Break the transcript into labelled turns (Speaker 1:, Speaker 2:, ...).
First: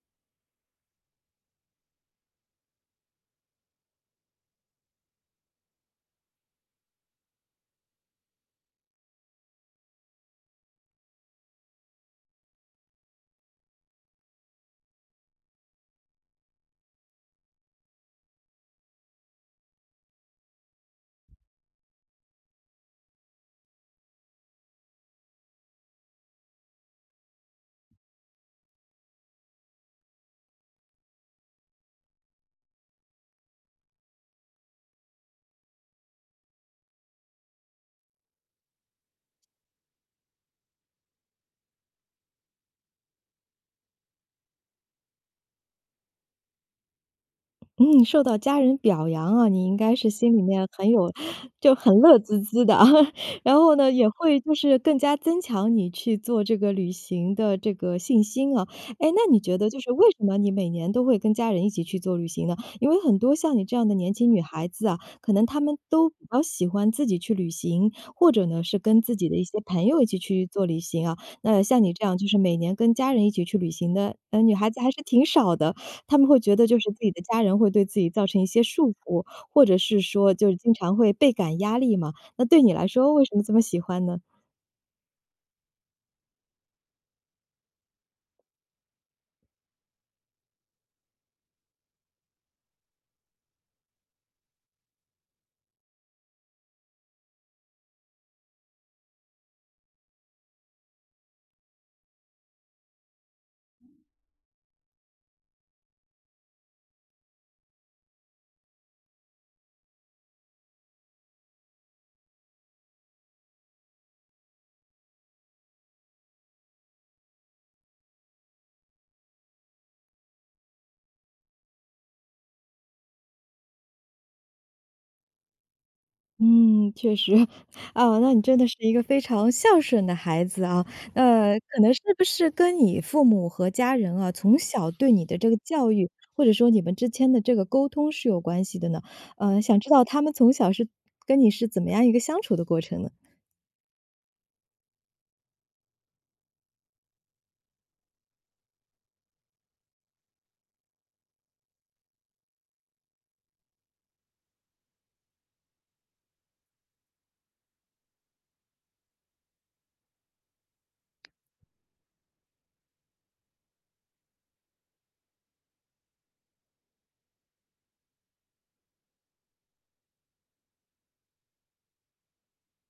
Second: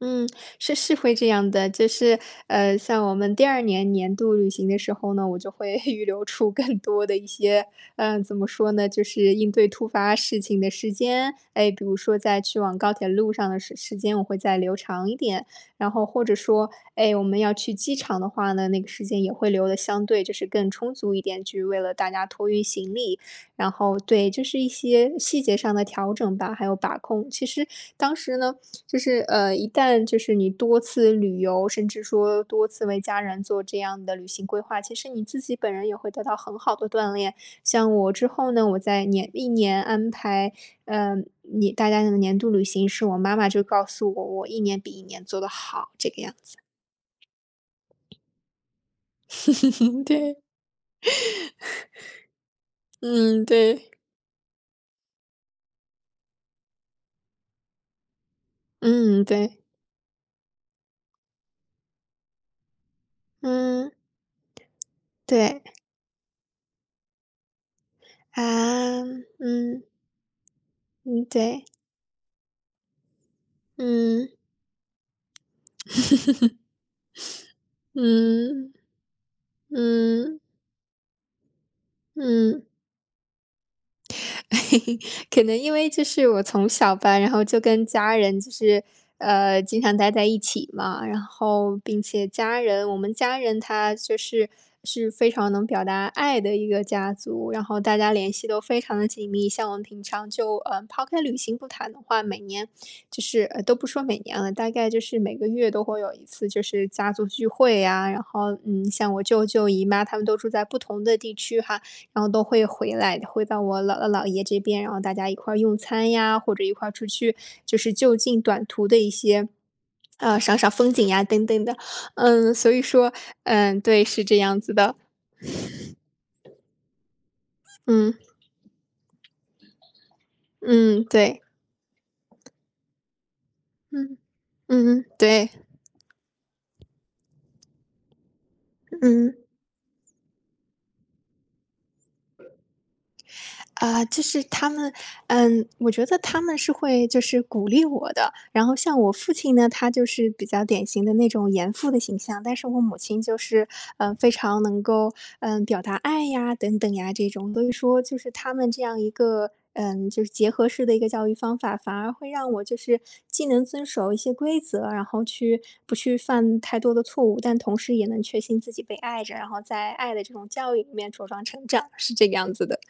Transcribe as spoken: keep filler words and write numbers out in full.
Speaker 1: 嗯，是是会这样的，就是，呃，像我们第二年年度旅行的时候呢，我就会 预留出更多的一些，嗯，怎么说呢，就是应对突发事情的时间。哎，比如说在去往高铁路上的时时间，我会再留长一点，然后或者说，哎，我们要去机场的话呢，那个时间也会留得相对就是更充足一点，去为了大家托运行李。然后对，就是一些细节上的调整吧，还有把控。其实当时呢，就是，呃，一旦就是你多次旅游，甚至说多次为家人做这样的旅行规划，其实你自己本人也会得到很好的锻炼。像我之后呢，我在年历年安排，呃，你大家的年度旅行时，我妈妈就告诉我，我一年比一年做得好，这个样子。
Speaker 2: 嗯，受到家人表扬啊，你应该 是心
Speaker 1: 对。
Speaker 2: 里面很有就很乐滋滋的，
Speaker 1: 嗯，
Speaker 2: 然后
Speaker 1: 对。
Speaker 2: 呢，也会就是更加增强你去做这个旅行的这个信心啊，哎，
Speaker 1: 嗯，
Speaker 2: 那你
Speaker 1: 对。
Speaker 2: 觉得就是为什么你每年都会跟家人一起去做旅行呢？因为很多像你这样的
Speaker 1: 嗯。
Speaker 2: 年轻女孩子啊，可能
Speaker 1: 对。
Speaker 2: 她们都比较喜欢自己去旅行，或者呢是跟
Speaker 1: 啊，
Speaker 2: 自己的一些朋
Speaker 1: 嗯。
Speaker 2: 友一起去做旅行啊，
Speaker 1: 嗯，
Speaker 2: 呃，
Speaker 1: 对。
Speaker 2: 像你这样就是每年跟家人一起去旅行的，
Speaker 1: 嗯。
Speaker 2: 嗯，女孩子还是挺少的，她们会觉 得就是自己的家人会对自己造成一些
Speaker 1: 嗯，
Speaker 2: 束缚，或者是说
Speaker 1: 嗯。
Speaker 2: 就经常会倍感压力嘛。那对
Speaker 1: 嗯。
Speaker 2: 你来说为什么这么喜欢呢？
Speaker 1: 可能因为这是我从小吧，然后就跟家人就是，呃，经常待在一起嘛，然后并且家人我们家人他就是是非常能表达爱的一个家族，然后大家联系都非常的紧密，像我们平常就，呃，抛开旅行不谈的话，每年就是呃，都不说每年了，大概就是每个月都会有一次就是家族聚会啊，然后，嗯，像我舅舅姨妈他们都住在不同的地区哈，然后都会回来，回到我姥姥、姥爷这边，然后大家一块用餐呀，或者一块出去，就是就近短途的一些，呃，赏赏风景啊等等的。嗯，所以说，嗯，对，是这样子的。
Speaker 2: 嗯，确实，
Speaker 1: 嗯。
Speaker 2: 啊，那你真的是一个非常孝顺的孩子啊，
Speaker 1: 嗯，对。
Speaker 2: 呃，可能是不是跟你父母和家人
Speaker 1: 嗯，
Speaker 2: 啊，从小
Speaker 1: 嗯嗯，
Speaker 2: 对你的这
Speaker 1: 对。
Speaker 2: 个教育，或者说你们之间的这个沟通是有关系的呢？
Speaker 1: 嗯。
Speaker 2: 嗯，想知道他们从小是跟你是怎么样一个相处的过程呢？
Speaker 1: 呃，就是他们，嗯，我觉得他们是会就是鼓励我的，然后像我父亲呢，他就是比较典型的那种严父的形象，但是我母亲就是，呃，非常能够，呃，表达爱呀等等呀这种，所以说就是他们这样一个，嗯，就是结合式的一个教育方法，反而会让我就是既能遵守一些规则，然后去不去犯太多的错误，但同时也能确信自己被爱着，然后在爱的这种教育里面茁壮成长，是这个样子的。